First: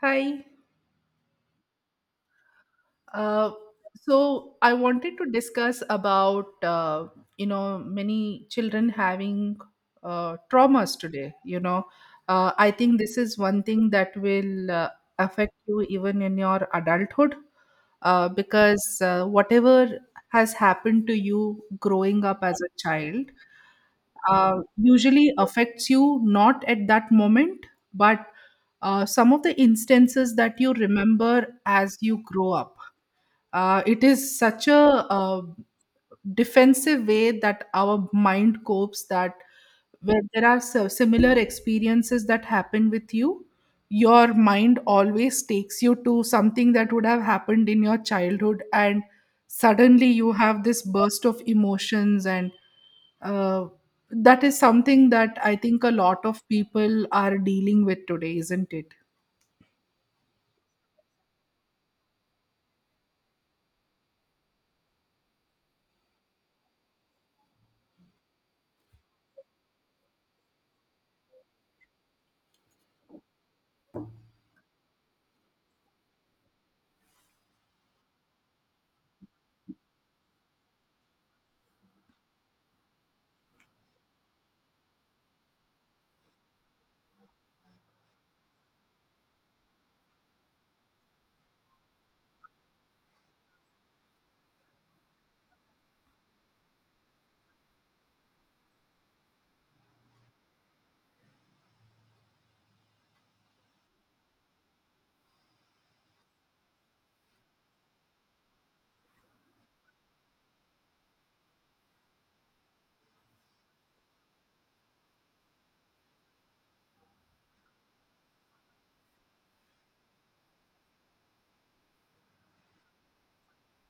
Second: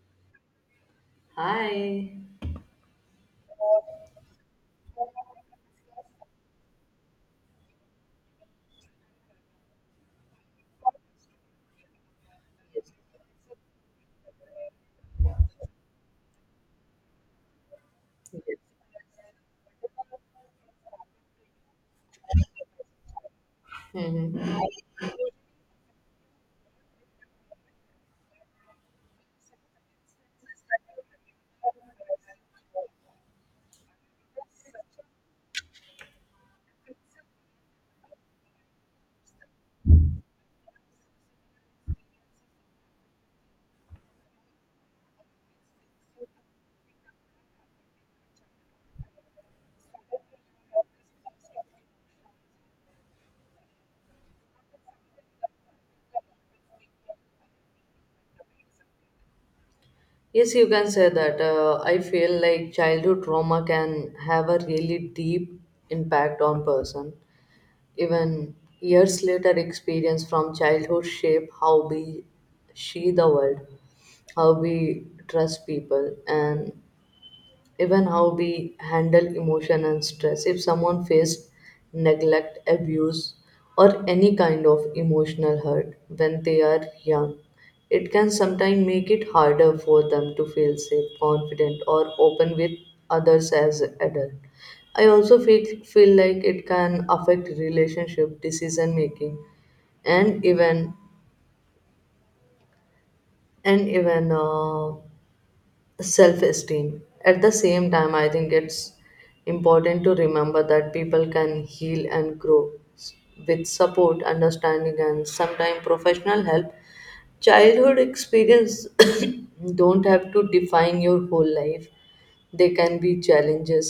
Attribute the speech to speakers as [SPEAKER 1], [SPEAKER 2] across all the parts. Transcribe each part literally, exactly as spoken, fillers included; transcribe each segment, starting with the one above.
[SPEAKER 1] Hi.
[SPEAKER 2] Hi.
[SPEAKER 1] Uh, so I wanted to discuss about uh, you know many children having uh, traumas today. You know, uh, I think this is one thing that will uh, affect you even in your adulthood uh, because uh, whatever has happened to you growing up as a child
[SPEAKER 2] Mhm.
[SPEAKER 1] uh, usually affects you not at that moment, but uh, some of the instances that you remember as you grow up uh, it is such a uh, defensive way that our mind copes that where there are si- similar experiences that happen with you, your mind always takes you to something that would have happened in your childhood, and suddenly you have this burst of emotions and uh, that is something that I think a lot of people are dealing with today, isn't it?
[SPEAKER 2] Yes, you can say that. Uh, I feel like childhood trauma can have a really deep impact on person. Even years later, experience from childhood shape how we see the world, how we trust people, and even how we handle emotion and stress. If someone faced neglect, abuse, or any kind of emotional hurt when they are young, it can sometimes make it harder for them to feel safe, confident, or open with others as adult. I also feel, feel like it can affect relationship, decision making, and even and even uh, self esteem. At the same time, I think it's important to remember that people can heal and grow s- with support, understanding, and sometimes professional help. Childhood experience don't have to define your whole life, they can be challenges,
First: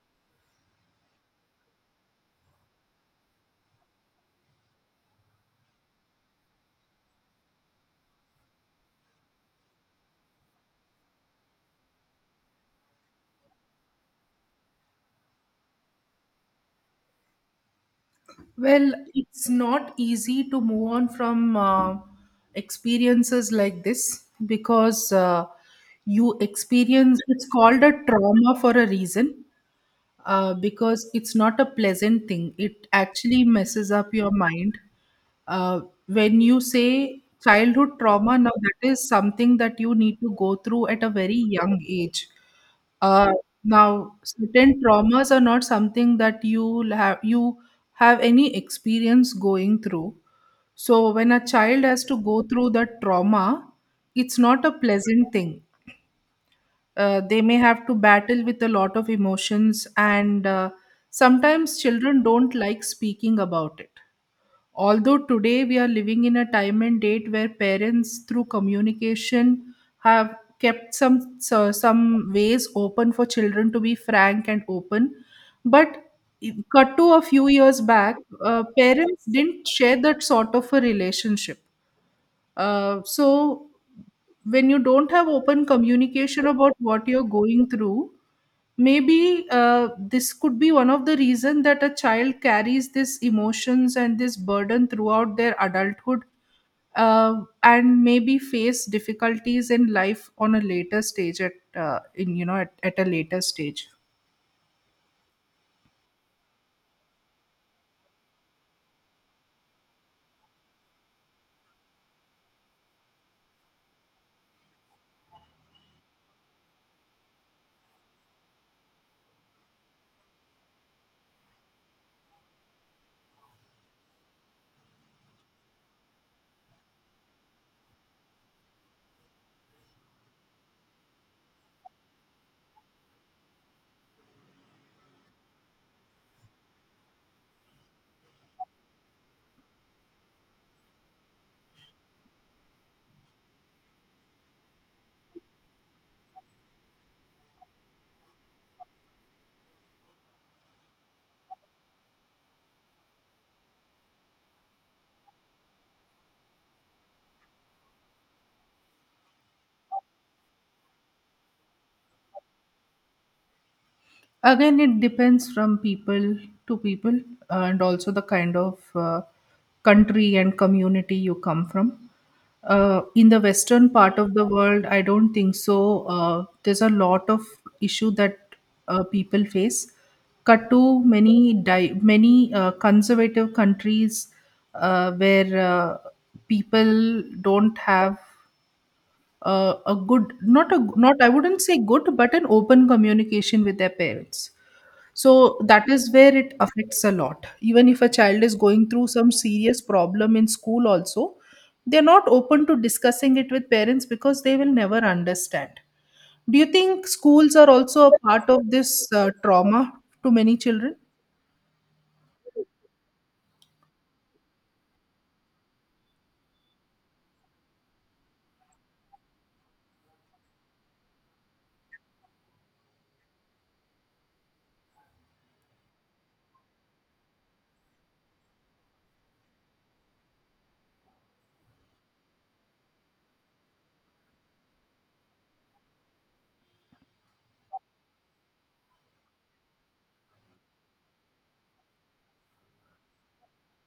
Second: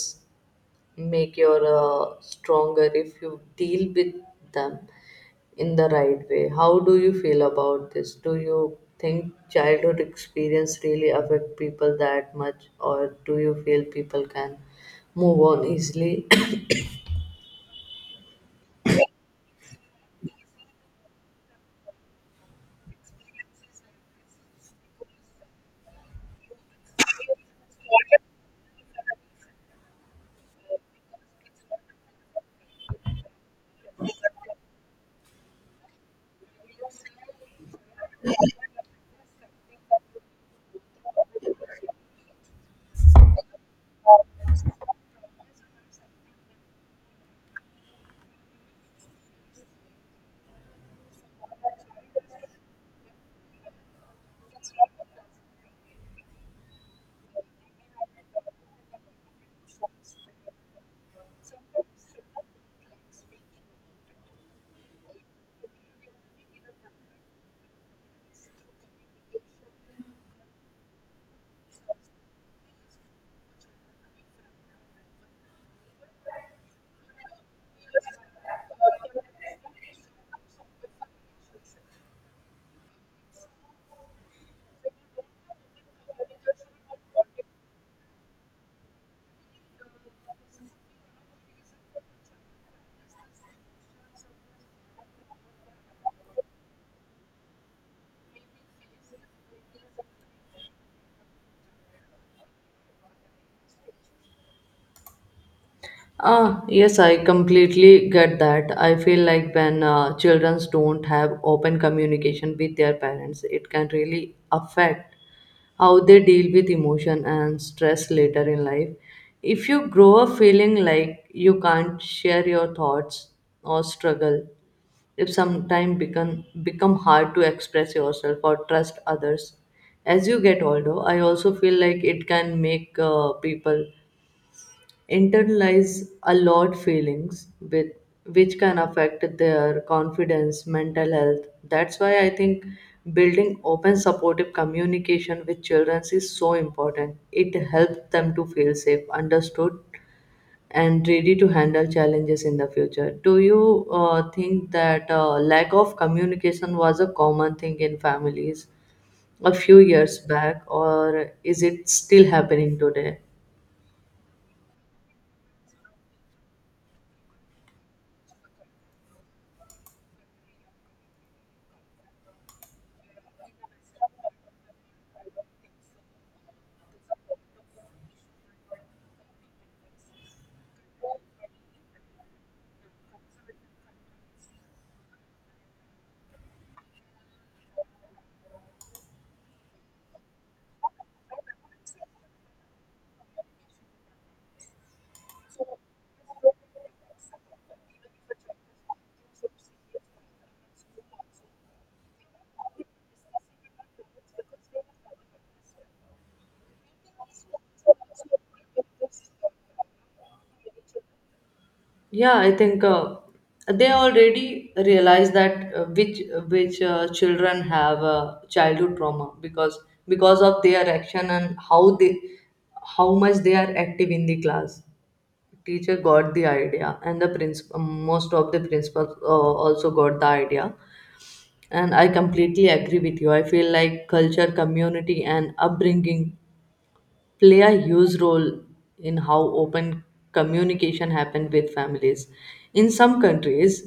[SPEAKER 2] make you uh, stronger if you deal with them in the right way. How do you feel about this? Do you think childhood experience really affect people that much or do you feel people can move on easily.
[SPEAKER 1] Well, it's not easy to move on from uh, experiences like this because uh, you experience, it's called a trauma for a reason uh, because it's not a pleasant thing. It actually messes up your mind uh, when you say childhood trauma, now that is something that you need to go through at a very young age. Uh, now, certain traumas are not something that you have you have any experience going through. So when a child has to go through that trauma, it's not a pleasant thing. Uh, they may have to battle with a lot of emotions, and uh, sometimes children don't like speaking about it, although today we are living in a time and date where parents through communication have kept some so- some ways open for children to be frank and open, but cut to a few years back, uh, parents didn't share that sort of a relationship. Uh, so when you don't have open communication about what you're going through, maybe uh, this could be one of the reason that a child carries this emotions and this burden throughout their adulthood uh, and maybe face difficulties in life on a later stage at uh, in you know at, at a later stage.
[SPEAKER 2] Ah, yes, I completely get that. I feel like when uh, children don't have open communication with their parents, it can really affect how they deal with emotion and stress later in life. If you grow up feeling like you can't share your thoughts or struggle, it sometimes become become hard to express yourself or trust others as you get older. I also feel like it can make uh, people internalize a lot feelings with which can affect their confidence, mental health. That's why I think building open supportive communication with children is so important. It helps them to feel safe, understood, and ready to handle challenges in the future. Do you uh, think that uh, lack of communication was a common thing in families a few years back or is it still happening today?
[SPEAKER 1] Again, it depends from people to people uh, and also the kind of uh, country and community you come from. Uh, in the western part of the world, I don't think so. Uh, there's a lot of issue that uh, people face. Cut to many di- many uh, conservative countries uh, where uh, people don't have uh, a good, not a not I wouldn't say good, but an open communication with their parents, so that is where it affects a lot. Even if a child is going through some serious problem in school also, they're not open to discussing it with parents because they will never understand. Do you think schools are also a part of this uh, trauma to many children?
[SPEAKER 2] Yeah, I think uh, they already realize that uh, which which uh, children have uh, childhood trauma because because of their action and how they how much they are active in the class. Teacher got the idea, and the principal most of the principals uh, also got the idea. And I completely agree with you. I feel like culture, community, and upbringing play a huge role in how open communication happen with families. In some countries,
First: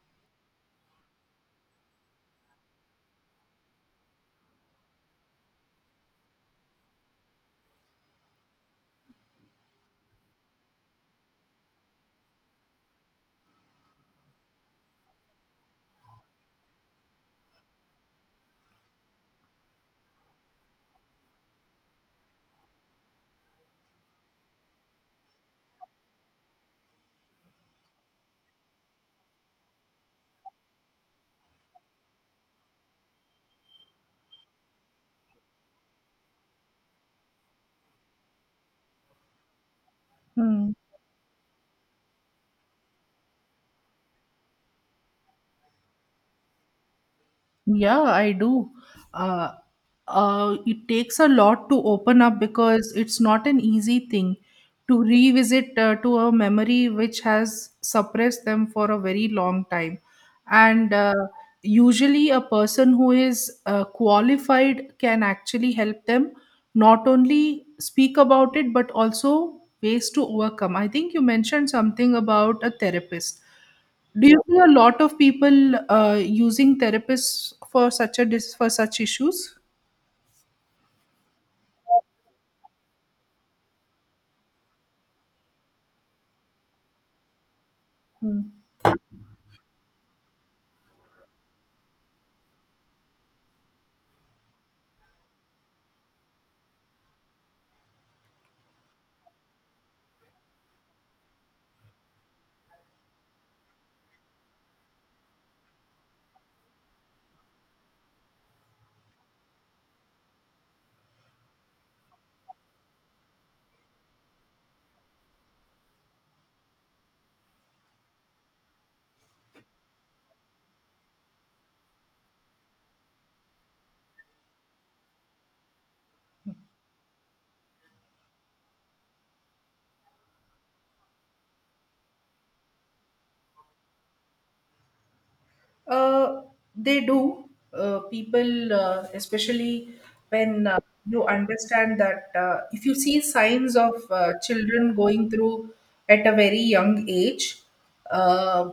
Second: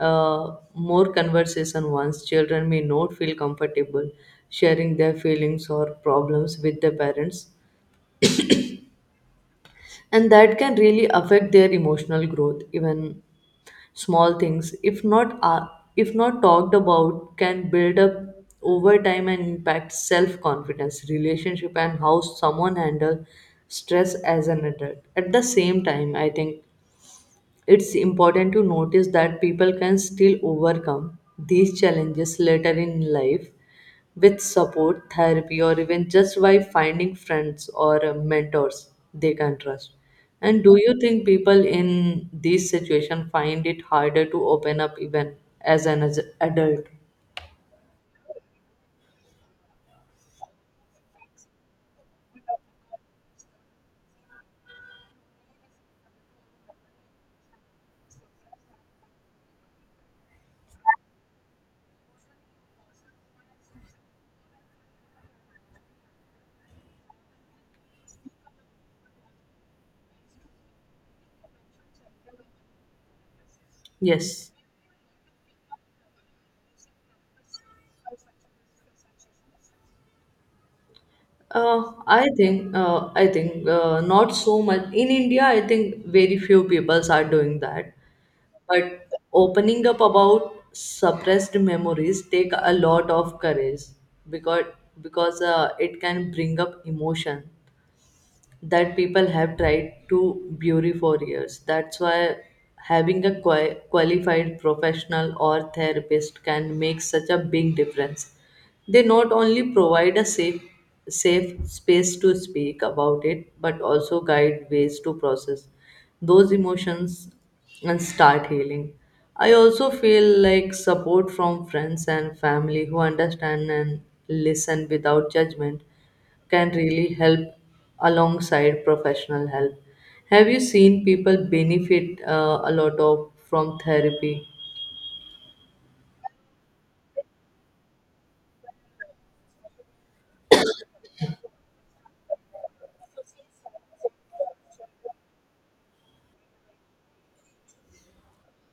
[SPEAKER 2] uh, more conversation once, children may not feel comfortable sharing their feelings or problems with their parents, and that can really affect their emotional growth. Even small things, if not uh, if not talked about, can build up over time and impact self confidence, relationship, and how someone handle stress as an adult. At the same time, I think it's important to notice that people can still overcome these challenges later in life with support, therapy, or even just by finding friends or uh, mentors they can trust. And
[SPEAKER 1] Hmm.
[SPEAKER 2] do you think people in this situation find it harder to open up even as an as- adult?
[SPEAKER 1] Yeah, I do. Uh, uh, it takes a lot to open up because it's not an easy thing to revisit uh, to a memory which has suppressed them for a very long time. And uh, usually, a person who is uh, qualified can actually help them not only speak about it, but also ways to overcome. I think you mentioned something about a therapist. Do you
[SPEAKER 2] Yes.
[SPEAKER 1] see a lot of people uh, using therapists for such a dis- for such issues?
[SPEAKER 2] Uh, I think uh, I think uh, not so much in India. I think very few peoples are doing that. But opening up about suppressed memories take a lot of courage because because uh, it can bring up emotion that people have tried to bury for years. That's why having a qua- qualified professional or therapist can make such a big difference. They not only provide a safe safe space to speak about it but also guide ways to process those emotions and start healing. I also feel like support from friends and family who understand and listen without judgment can really help alongside professional help. Have you seen people benefit uh, a lot of from therapy?
[SPEAKER 1] Uh, they do. Uh, people, uh, especially when uh, you understand that uh, if you see signs of uh, children going through at a very young age, uh,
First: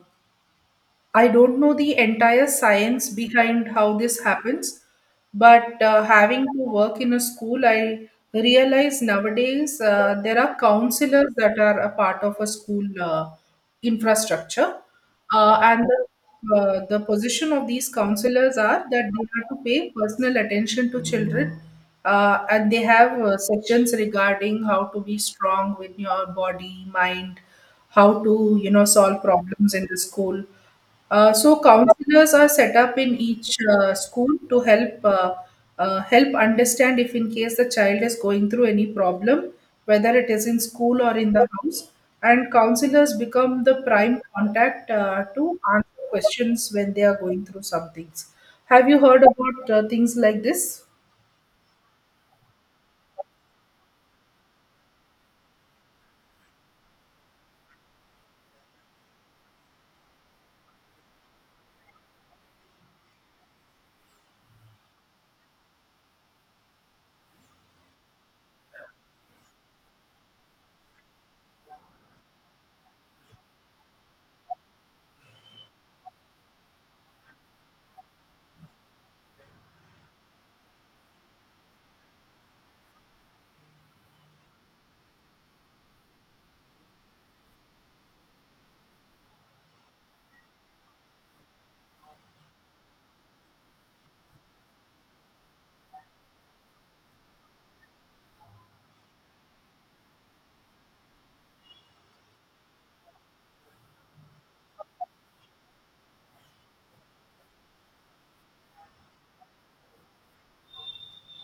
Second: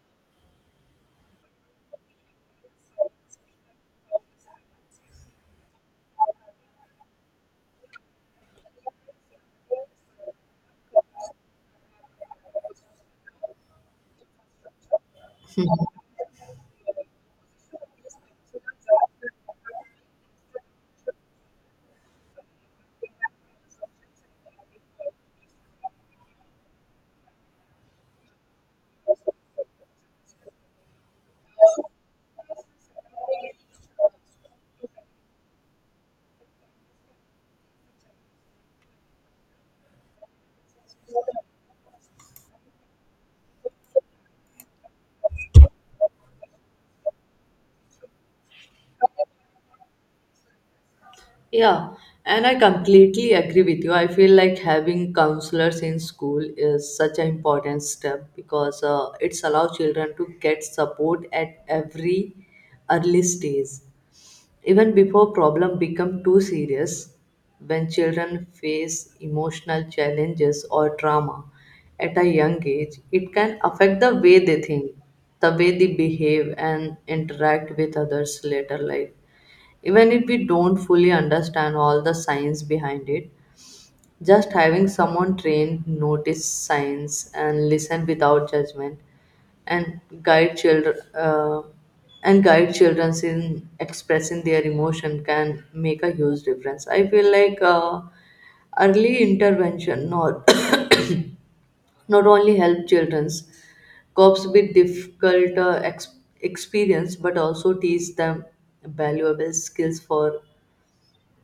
[SPEAKER 1] I don't know the entire science behind how this happens, but uh, having to work in a school, I realize nowadays uh, there are counselors that are a part of a school uh, infrastructure, uh, and the, uh, the position of these counselors are that they have to pay personal attention to children, uh, and they have uh, sections regarding how to be strong with your body, mind, how to you know solve problems in the school. Uh, so counselors are set up in each uh, school to help uh, uh, help understand if in case the child is going through any problem, whether it is in school or in the house. And counselors become the prime contact uh, to answer questions when they are going through some things. Have you heard about uh, things like this?
[SPEAKER 2] Yeah, and I completely agree with you. I feel like having counselors in school is such an important step because uh, it's allows children to get support at every early stage, even before problem become too serious. When children face emotional challenges or trauma at a young age, it can affect the way they think, the way they behave and interact with others later life. Even if we don't fully understand all the science behind it, just having someone trained notice signs and listen without judgment and guide children uh, and guide children in expressing their emotion can make a huge difference. I feel like uh, early intervention not not only help children cope with difficult uh, ex- experience but also teach them valuable skills for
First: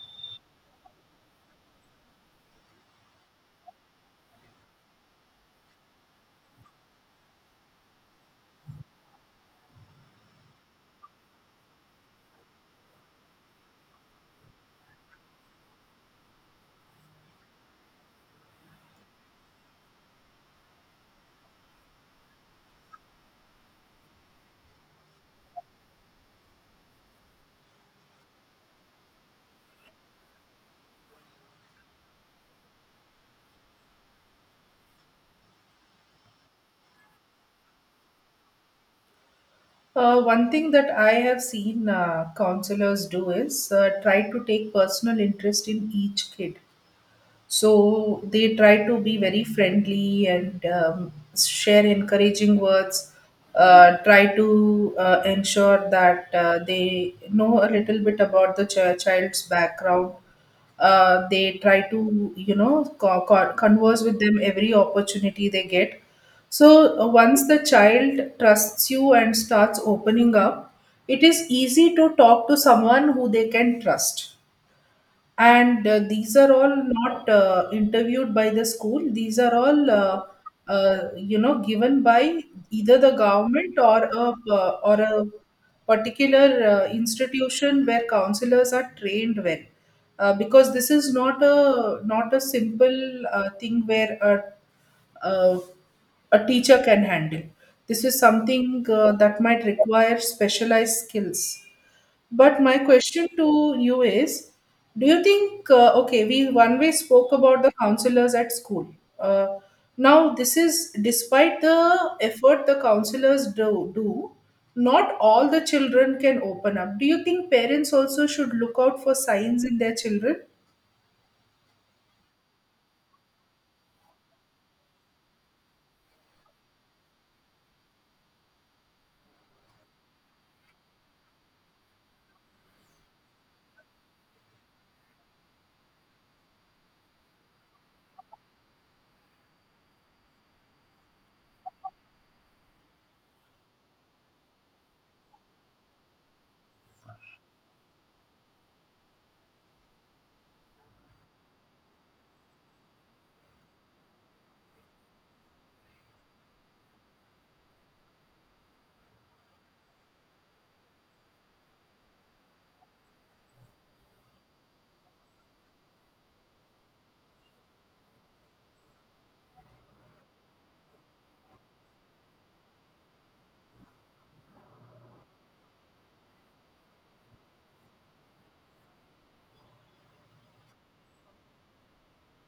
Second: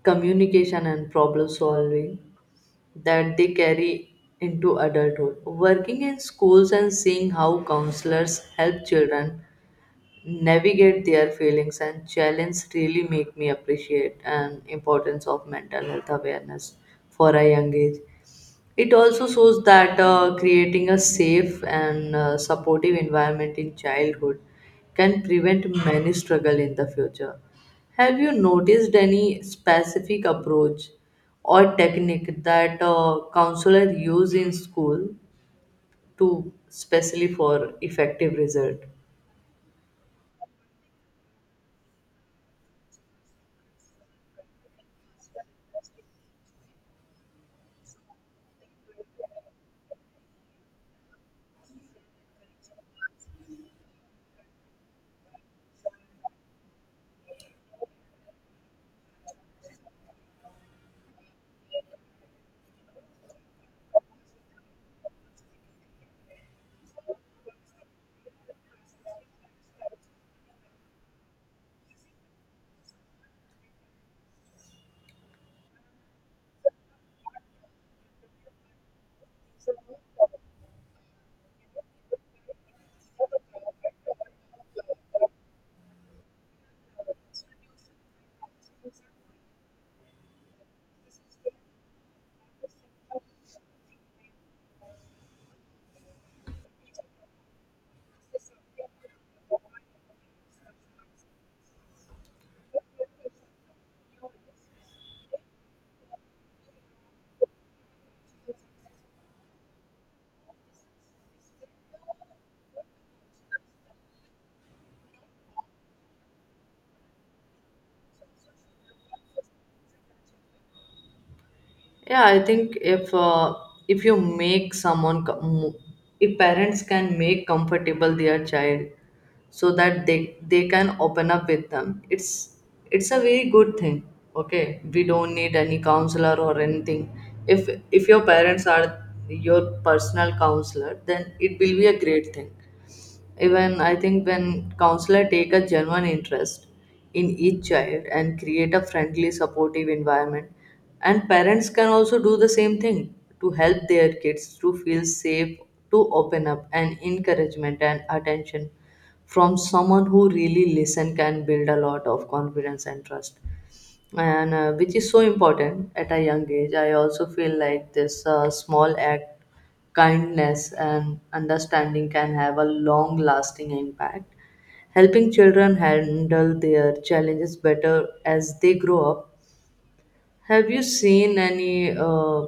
[SPEAKER 2] communication and problem solving that they carry into adulthood. Working in schools and seeing how counselors help children navigate their feelings and challenge really make me appreciate and importance of mental health awareness for a young age. It also shows that uh, creating a safe and uh, supportive environment in childhood can prevent many struggle in the future. Have you noticed any specific approach or technique that uh, counselor use in school to specially for effective result?
[SPEAKER 1] Uh, one thing that I have seen uh, counselors do is uh, try to take personal interest in each kid. So they try to be very friendly and um, share encouraging words, uh, try to uh, ensure that uh, they know a little bit about the ch- child's background. Uh, they try to, you know, co- co- converse with them every opportunity they get. So uh, once the child trusts you and starts opening up, it is easy to talk to someone who they can trust. And uh, these are all not uh, interviewed by the school, these are all uh, uh, you know given by either the government or a uh, or a particular uh, institution where counselors are trained well, uh, because this is not a not a simple uh, thing where a, a a teacher can handle. This is something uh, that might require specialized skills. But my question to you is, do you think, uh, okay, we one way spoke about the counselors at school. Uh, Now, this is despite the effort the counselors do, do, not all the children can open up. Do you think parents also should look out for signs in their children?
[SPEAKER 2] Yeah, I think if uh, if you make someone com- if parents can make comfortable their child so that they they can open up with them, it's it's a very good thing. Okay, we don't need any counselor or anything. If if your parents are your personal counselor, then it will be a great thing. Even I think when counselor take a genuine interest in each child and create a friendly, supportive environment, and parents can also do the same thing to help their kids to feel safe, to open up, and encouragement and attention from someone who really listen can build a lot of confidence and trust, and uh, which is so important at a young age. I also feel like this uh, small act, kindness, and understanding can have a long lasting impact, helping children handle their challenges better as they grow up. Have you seen any uh,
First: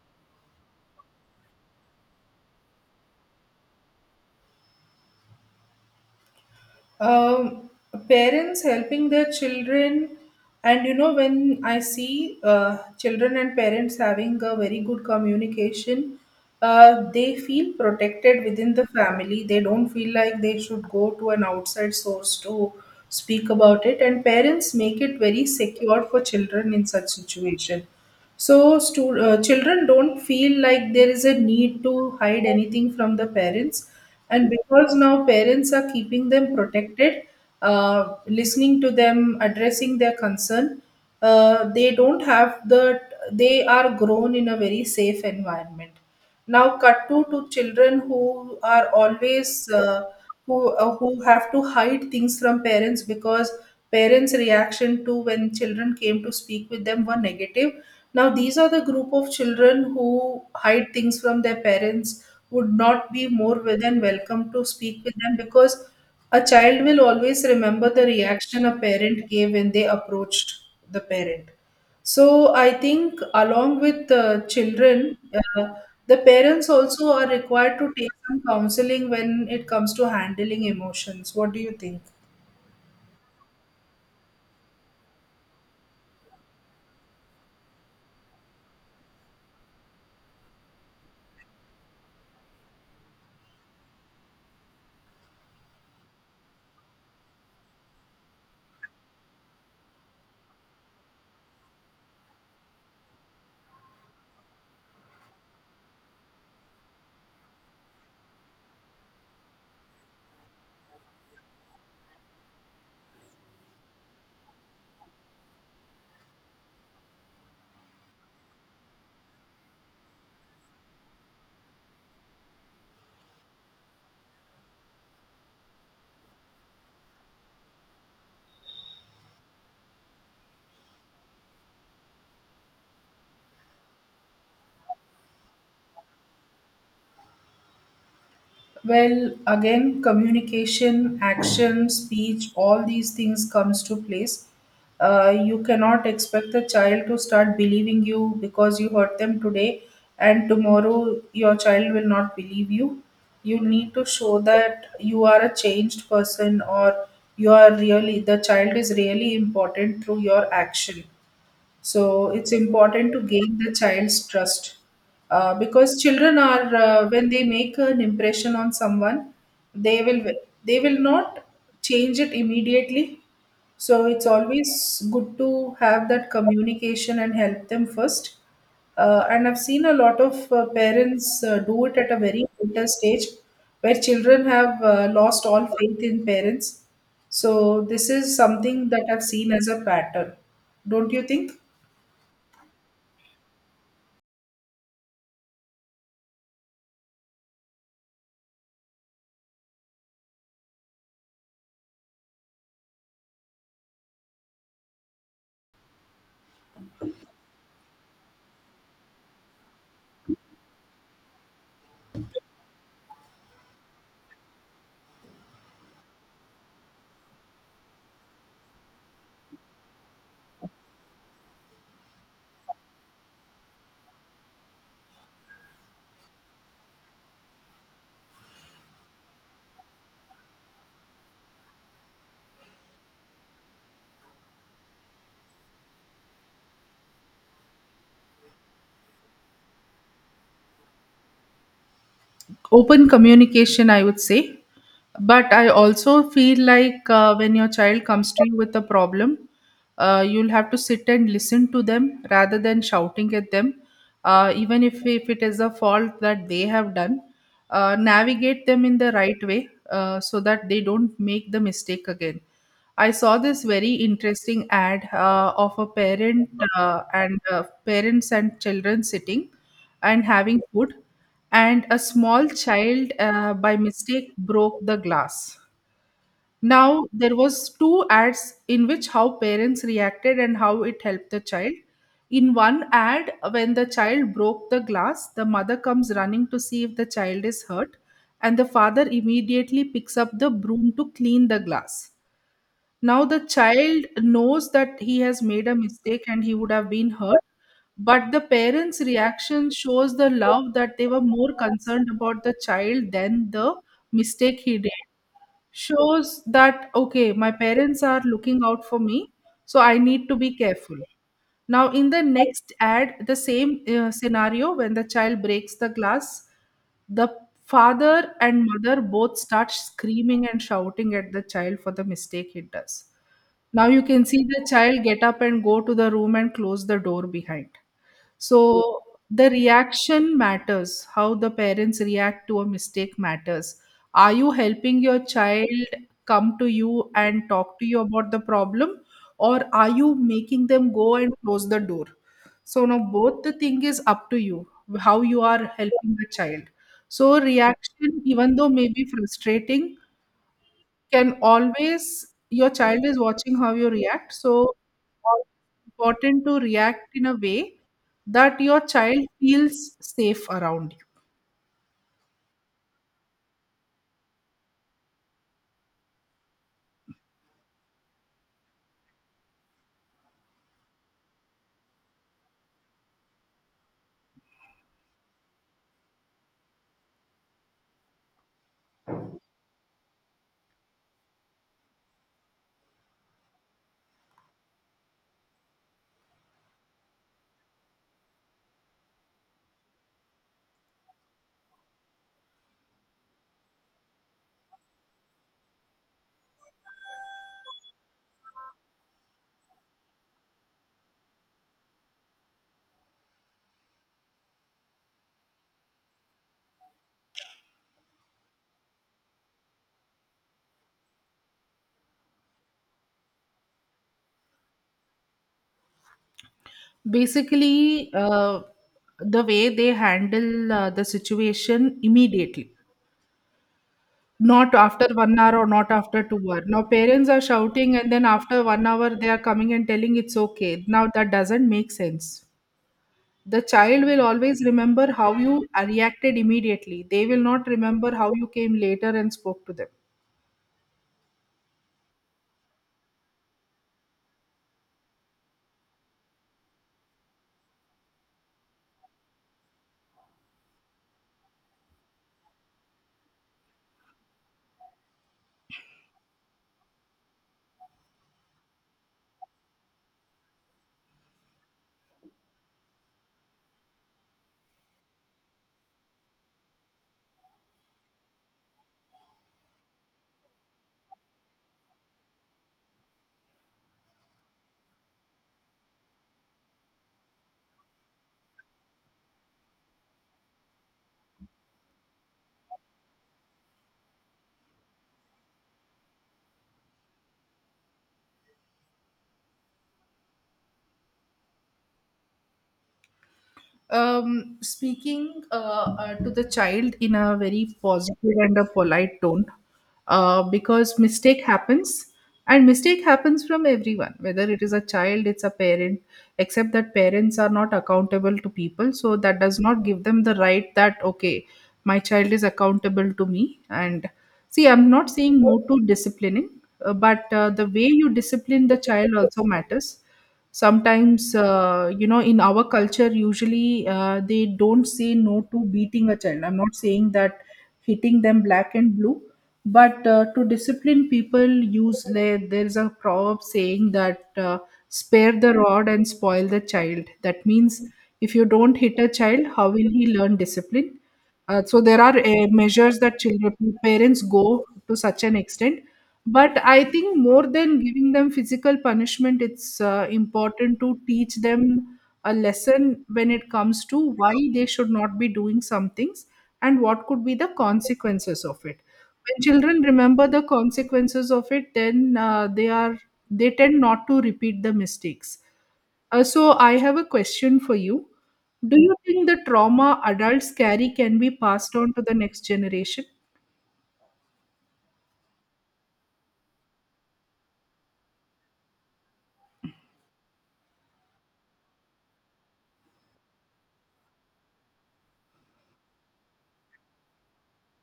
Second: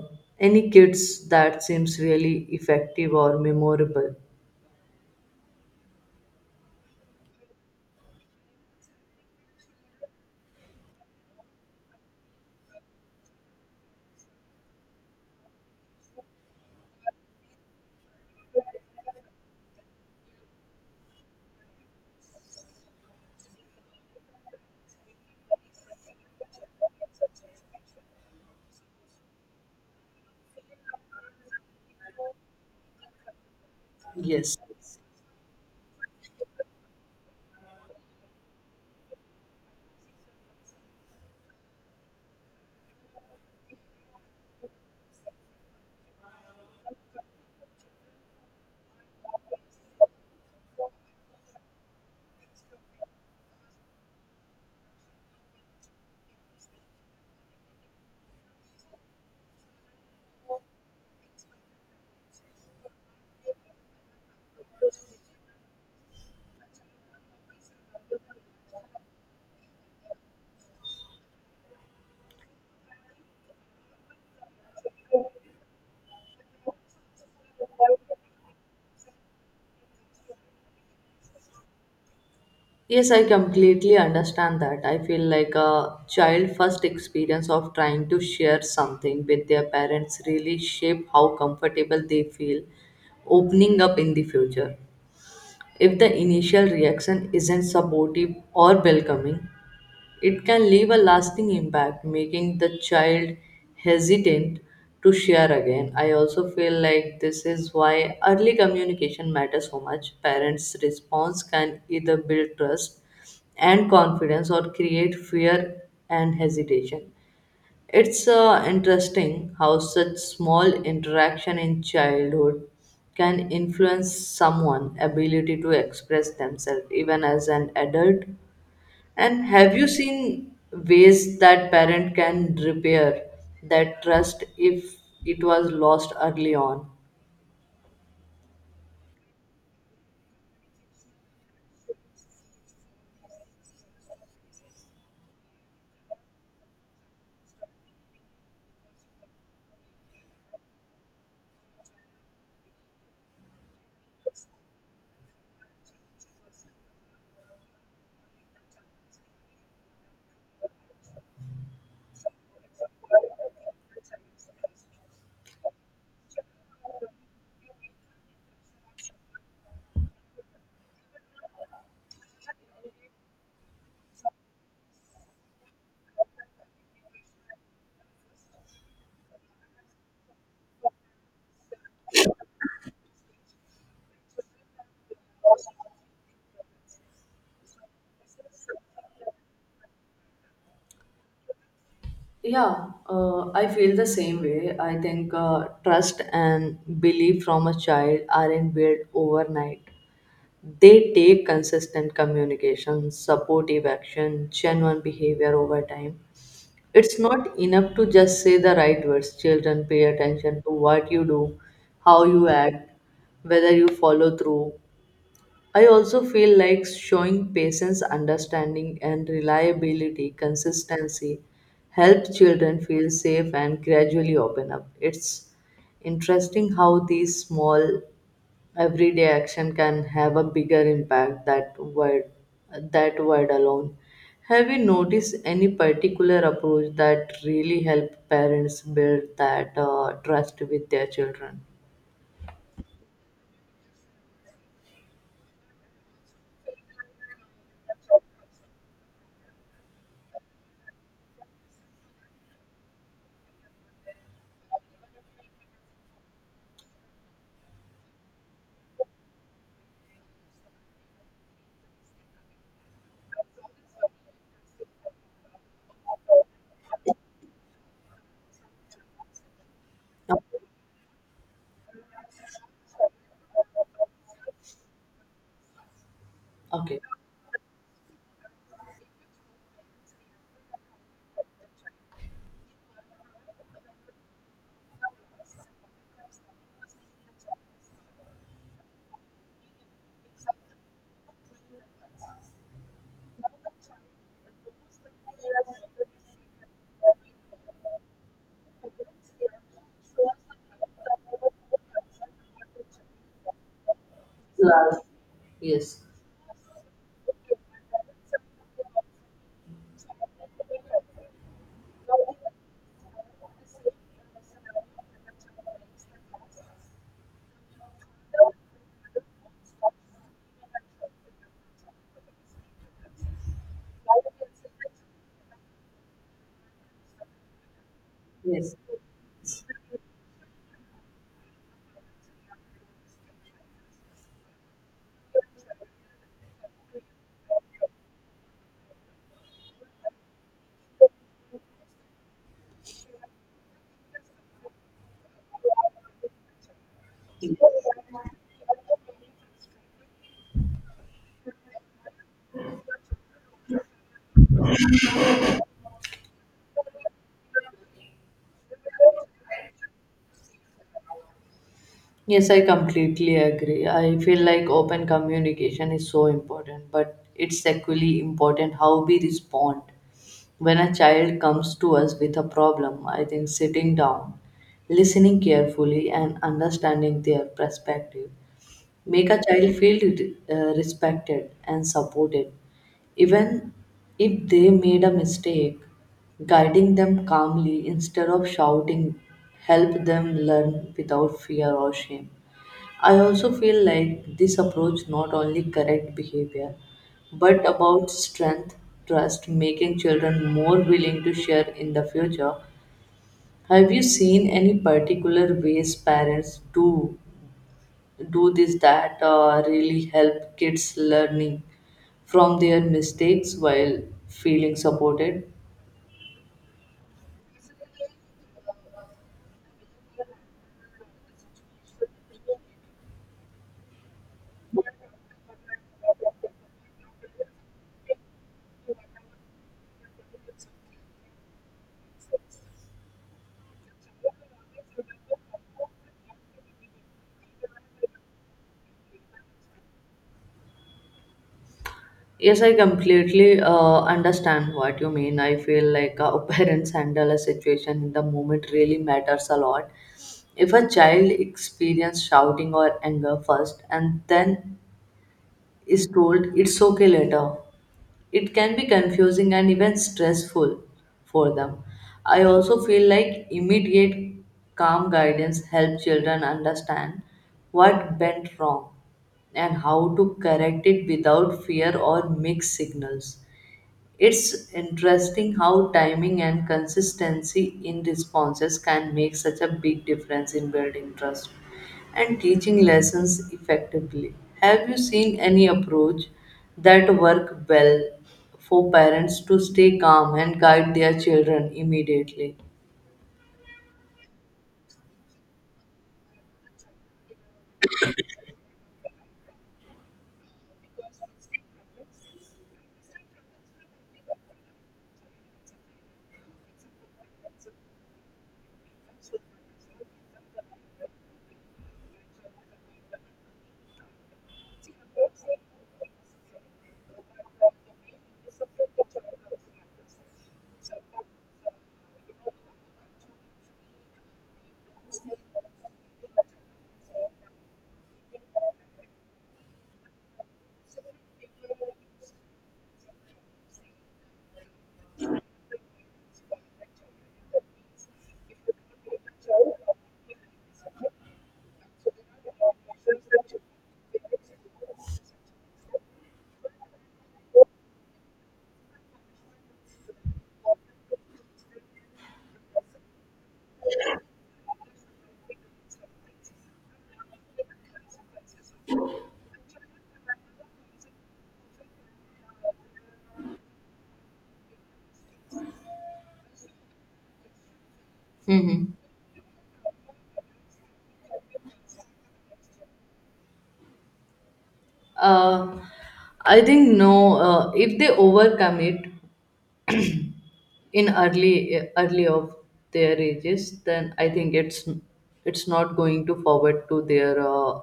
[SPEAKER 2] any kids that seems really effective or memorable?
[SPEAKER 1] um, parents helping their children, and you know when I see uh, children and parents having a very good communication, uh, they feel protected within the family, they don't feel like they should go to an outside source to speak about it, and parents make it very secure for children in such situation. So, stu- uh, children don't feel like there is a need to hide anything from the parents. And
[SPEAKER 2] Yes.
[SPEAKER 1] because now parents are keeping them protected, uh, listening to them, addressing their concern, uh, they don't have the, they are grown in a very safe environment. Now, cut to, to children who are always, uh, who, uh, who have to hide things from parents because parents' reaction to when children came to speak with them were negative. Now, these are the group of children who hide things from their parents, would not be more than welcome to speak with them, because a child will always remember the reaction a parent gave when they approached the parent. So, I think along with the children, uh, the parents also are required to take some counseling when it comes to handling emotions. What do you think?
[SPEAKER 2] Yes, I completely understand that. I feel like a child first experience of trying to share something with their parents really shape how comfortable they feel opening up in the future. If the initial reaction isn't supportive or welcoming, it can leave a lasting impact, making the child hesitant to share again. I also feel like this is why early communication matters so much. Parents' response can either build trust and confidence or create fear and hesitation. It's uh, interesting how such small interaction in childhood can influence someone's ability to express themselves even as an adult. And have you seen ways that parent can repair that trust if it was lost early on?
[SPEAKER 1] Well, again, communication, action, speech, all these things comes to place. Uh, you cannot expect the child to start believing you because you hurt them today and tomorrow your child will not believe you. You need to show that you are a changed person, or you are really, the child is really important, through your action. So it's important to gain the child's trust, uh, because children are uh, when they make an impression on someone, they will they will not change it immediately. So it's always good to have that communication and help them first. Uh, and I've seen a lot of uh, parents uh, do it at a very later stage, where children have uh, lost all faith in parents. So this is something that I've seen as a pattern. Don't you think?
[SPEAKER 2] Yeah, uh, I feel the same way. I think uh, trust and belief from a child aren't built overnight. They take consistent communication, supportive action, genuine behavior over time. It's not enough to just say the right words. Children pay attention to what you do, how you act, whether you follow through. I also feel like showing patience, understanding, and reliability, consistency help children feel safe and gradually open up. It's interesting how these small everyday action can have a bigger impact that word that word alone. Have you noticed any particular approach that really help parents build that uh, trust with their children?
[SPEAKER 1] Open communication, I would say. But I also feel like uh, when your child comes to you with a problem, uh, you'll have to sit and listen to them rather than shouting at them, uh, even if, if it is a fault that they have done, uh, navigate them in the right way, uh, so that they don't make the mistake again. I saw this very interesting ad uh, of a parent, uh, and uh, parents and children sitting and
[SPEAKER 2] Oh.
[SPEAKER 1] having food, and a small child uh, by mistake broke the glass.
[SPEAKER 2] Okay.
[SPEAKER 1] Now there was two ads in which how parents reacted and how it helped the child. In one ad, when the child broke the glass, the mother comes running to see if the child is hurt, and the father immediately picks up the broom to clean the glass. Now the child knows that he has made a mistake and he would have been hurt, but the parents' reaction shows the love, that they were more concerned about the child than the mistake he did.
[SPEAKER 2] Last. Yes.
[SPEAKER 1] Shows that, okay, my parents are looking out for me, so I need to be careful. Now, in the next ad, the same uh, scenario when the child breaks the glass, the father and mother both start screaming and shouting at the child for the mistake it does. Now, you can see the child get up and go to the room and close the door behind.
[SPEAKER 2] Yes.
[SPEAKER 1] So the reaction matters. How the parents react to a mistake matters. Are you helping your child come to you and talk to you about the problem, or are you making them go and close the door? So now both the thing is up to you how you are helping the child. So reaction, even though may be frustrating, can always your child is watching how you react so al- important to react in a way that your child feels safe around
[SPEAKER 2] Yes, I completely agree. I feel like open communication is so important, but it's equally important how we respond. When a child comes to us with a problem, I think sitting down, listening carefully, and understanding their perspective make a child feel uh, respected and supported, even if they made a mistake. Guiding them calmly instead of shouting help them learn without fear or shame. I also feel like this approach not only correct behavior but about strength, trust, making children more willing to share in the future. Have you seen any particular ways parents do do this that uh, really help kids learning from their mistakes while feeling supported?
[SPEAKER 1] you basically uh, the way they handle uh, the situation immediately, not after one hour or not after two hour. Now parents are shouting and then after one hour they are coming and telling it's okay. Now that doesn't make sense. The child will always remember how you reacted immediately. They will not remember how you came later and spoke to them.
[SPEAKER 2] Yes, I completely uh, understand what you mean. I feel like how parents handle a situation in the moment really matters a lot. If a child experiences shouting or anger first and then is told it's okay later, it can be confusing and even stressful for them. I also feel like immediate calm guidance helps children understand what went wrong and how to correct it without fear or mixed signals. It's interesting how timing and consistency in responses can make such a big difference in building trust and teaching lessons effectively. Have you seen any approach that work well for parents to stay calm and guide their children immediately?
[SPEAKER 1] Um, speaking uh, uh, to the child in a very positive and a polite tone, uh, because mistake happens, and mistake happens from everyone, whether it is a child, it's a parent. Except that parents are not accountable to people, so that does not give them the right. That okay, my child is accountable to me, and see, I'm not saying no to disciplining, uh, but uh, the way you discipline the child also matters. Sometimes, uh, you know, in our culture usually uh, they don't say no to beating a child. I'm not saying that hitting them black and blue, but uh, to discipline people use, there there's a proverb saying that uh, spare the rod and spoil the child. That means if you don't hit a child, how will he learn discipline? Uh, so there are uh, measures that children parents go to such an extent, but I think more than giving them physical punishment, it's uh, important to teach them a lesson when it comes to why they should not be doing some things and what could be the consequences of it. When children remember the consequences of it, then uh, they are they tend not to repeat the mistakes. Uh, so I have a question for you. Do
[SPEAKER 2] Hmm.
[SPEAKER 1] you think the trauma adults carry can be passed on to the next generation?
[SPEAKER 2] Uh, I think no. Uh, if they overcome it, in early early of their ages, then I think it's it's not going to forward to their uh,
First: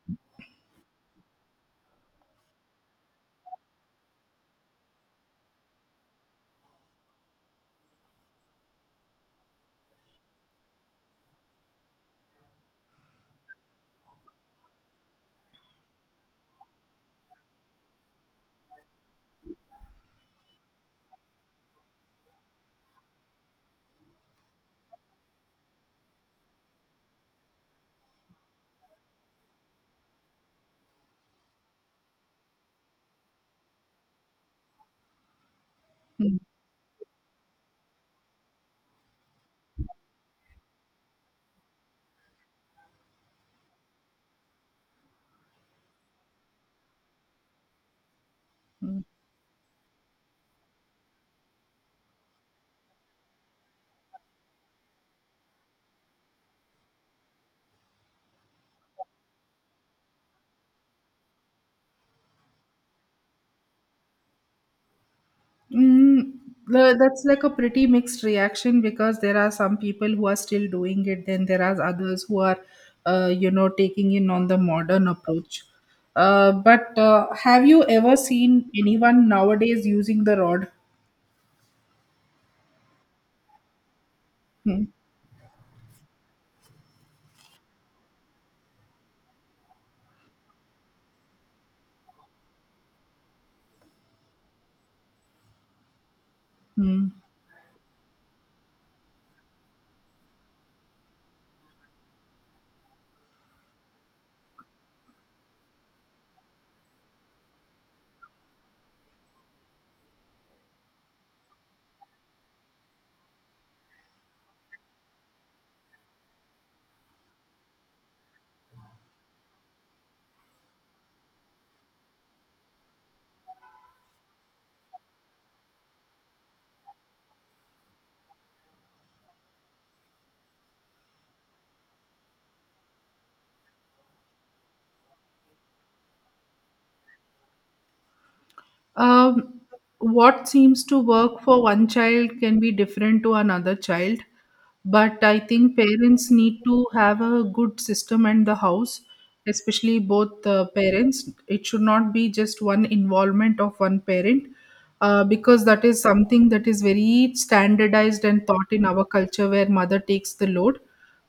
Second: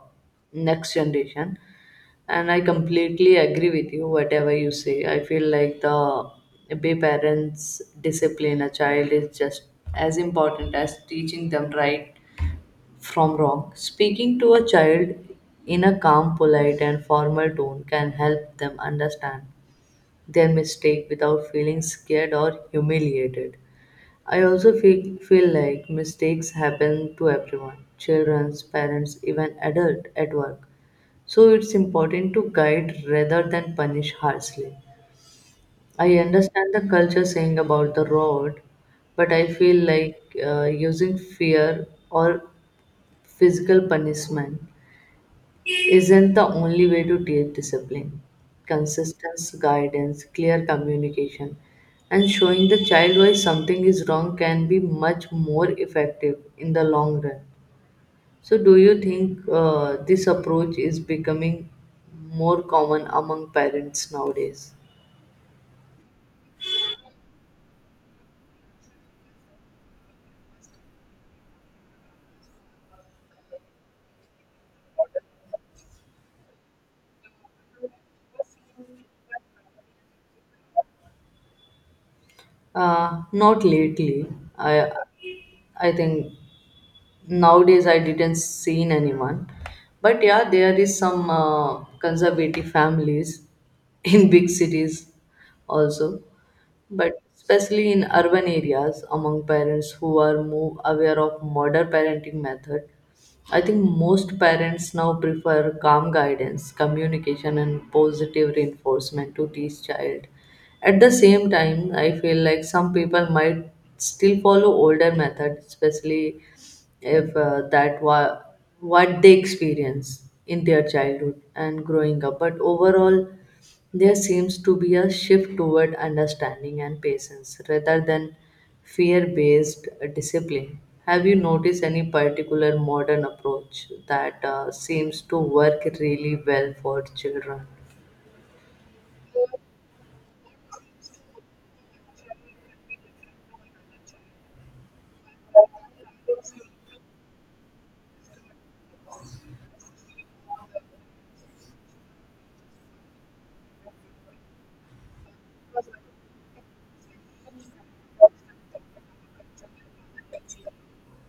[SPEAKER 2] next generation. And I completely agree with you whatever you say. I feel like the way parents discipline a child is just as important as teaching them right from wrong. Speaking to a child in a calm, polite, and formal tone can help them understand their mistake without feeling scared or humiliated. I also feel, feel like mistakes happen to everyone, children, parents, even adult at work. So it's important to guide rather than punish harshly. I
[SPEAKER 1] Hmm.
[SPEAKER 2] understand the culture saying about the road, but I feel like uh, using fear or physical punishment isn't the only way to teach discipline. Consistency, guidance, clear communication, and showing the child why something is wrong can be much more effective in the long run. So, do you think uh, this approach is becoming more common among parents nowadays?
[SPEAKER 1] Mm, the- that's like a pretty mixed reaction, because there are some people who are still doing it, then there are others who are, uh, you know, taking in on the modern approach. Uh, but uh, have you ever seen anyone nowadays using the rod?
[SPEAKER 2] Uh, not lately.
[SPEAKER 1] Hmm.
[SPEAKER 2] I I think. Nowadays I didn't seen anyone, but yeah there is some uh, conservative families in big cities also,
[SPEAKER 1] Hmm.
[SPEAKER 2] but especially in urban areas among parents who are more aware of modern parenting method. I think most parents now prefer calm guidance, communication, and positive reinforcement to teach child. At the same time, I feel like some people might still follow older methods, especially if uh, that wa- what they experience in their childhood and growing up. But overall, there seems to be a shift toward understanding and patience rather than fear based discipline. Have you noticed any particular modern approach that uh, seems to work really well for children?
[SPEAKER 1] Um, what seems to work for one child can be different to another child, but I think parents need to have a good system in the house, especially both uh, parents. It should not be just one involvement of one parent, uh, because that is something that is very standardized and taught in our culture where mother takes the load.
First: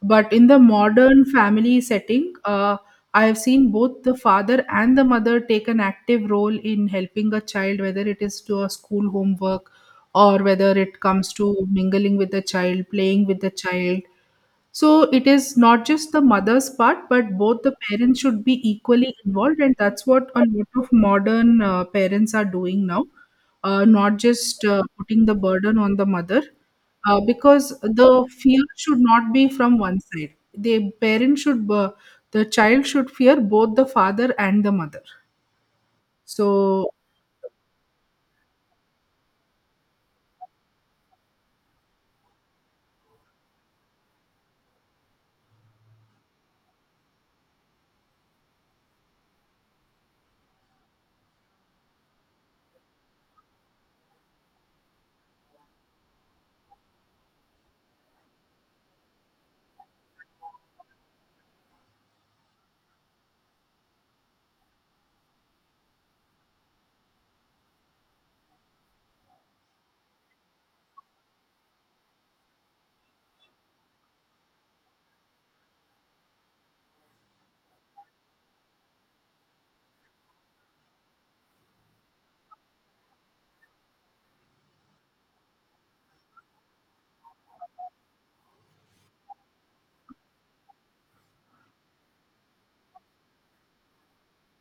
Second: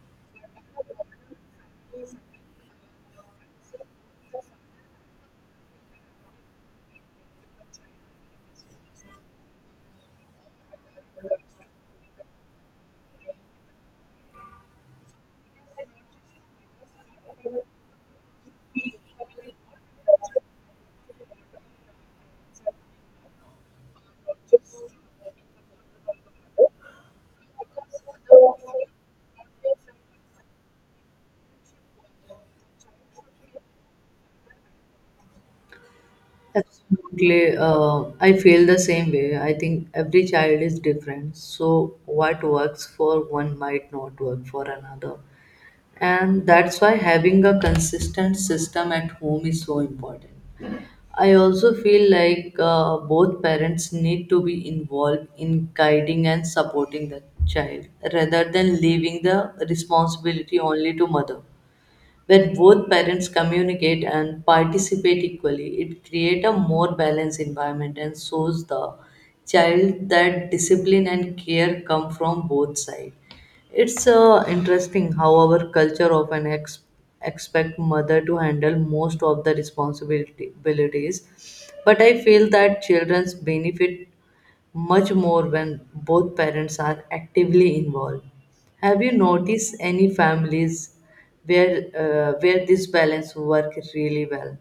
[SPEAKER 1] But in the modern family setting, uh, I have seen both the father and the mother take an active role in helping a child, whether it is to a school homework or whether it comes to mingling with the child, playing with the child, so it is not just the mother's part, but both the parents should be equally involved, and that's what a lot of modern uh, parents are doing now. Uh, not just uh, putting the burden on the mother, uh, because the fear should not be from one side. The parent should, uh, the child should fear both the father and the mother. So
[SPEAKER 2] Absolutely. Uh, I feel the same way. I think every child is different. So, what works for one might not work for another. And that's why having a consistent system at home is so important. I also feel like uh, both parents need to be involved in guiding and supporting the child rather than leaving the responsibility only to mother. When both parents communicate and participate equally, it creates a more balanced environment and shows the child that discipline and care come from both sides. It's uh, interesting how our culture often ex- expect mother to handle most of the responsibilities, but I feel that children's benefit much more when both parents are actively involved. Have you noticed any families where uh, where this balance work really well?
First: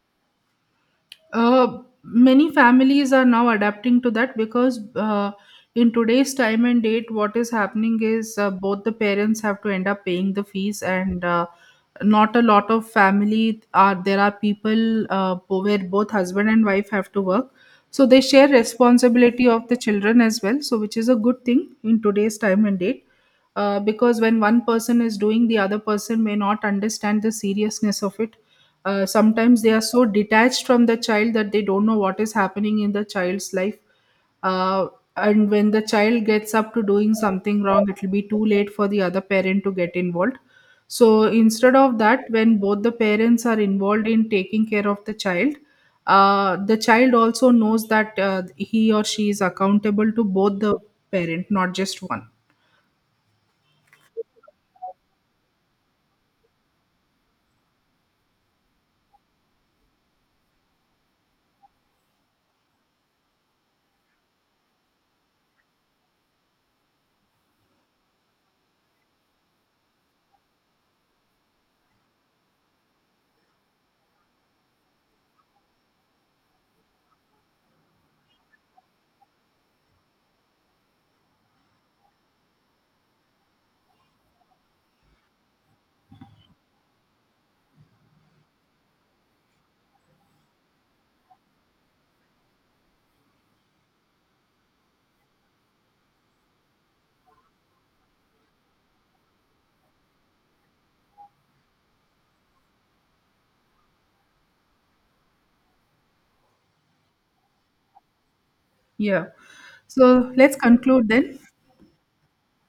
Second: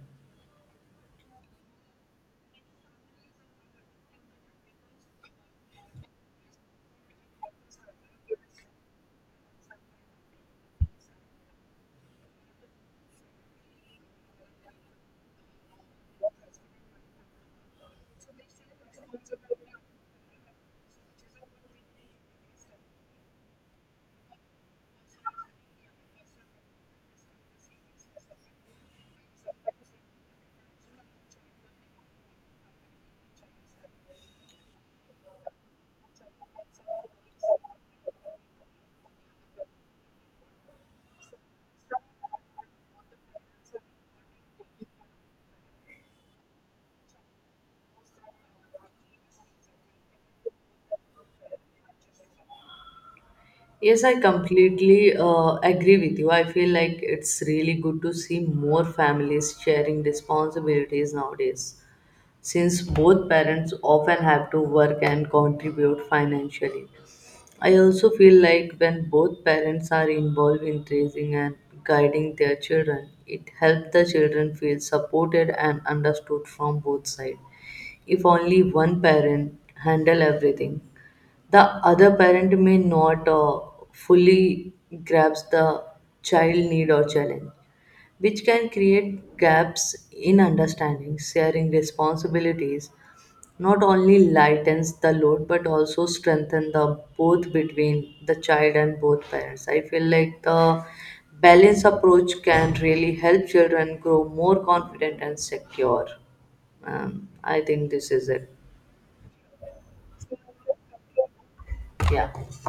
[SPEAKER 1] Uh, many families are now adapting to that because uh, in today's time and date, what is happening is uh, both the parents have to end up paying the fees, and uh, not a lot of family are there, are people uh, where both husband and wife have to work, so they share responsibility of the children as well. So, which is a good thing in today's time and date. Uh, because when one person is doing, the other person may not understand the seriousness of it. Uh, sometimes they are so detached from the child that they don't know what is happening in the child's life, uh, and when the child gets up to doing something wrong, it will be too late for the other parent to get involved. So instead of that, when both the parents are involved in taking care of the child, uh, the child also knows that uh, he or she is accountable to both the parent, not just one.
[SPEAKER 2] Yes, I completely uh, agree with you. I feel like it's really good to see more families sharing responsibilities nowadays, since both parents often have to work and contribute financially. I also feel like when both parents are involved in raising and guiding their children, it helps the children feel supported and understood from both sides. If only one parent handle everything, the other parent may not uh, fully grasp the child need or challenge, which can create gaps in understanding. Sharing responsibilities not only lightens the load but also strengthen the both between the child and both parents. I feel like the balanced approach can really help children grow more confident and secure. Um, I think this is it.
[SPEAKER 1] Yeah, so let's conclude then.
[SPEAKER 2] Yeah.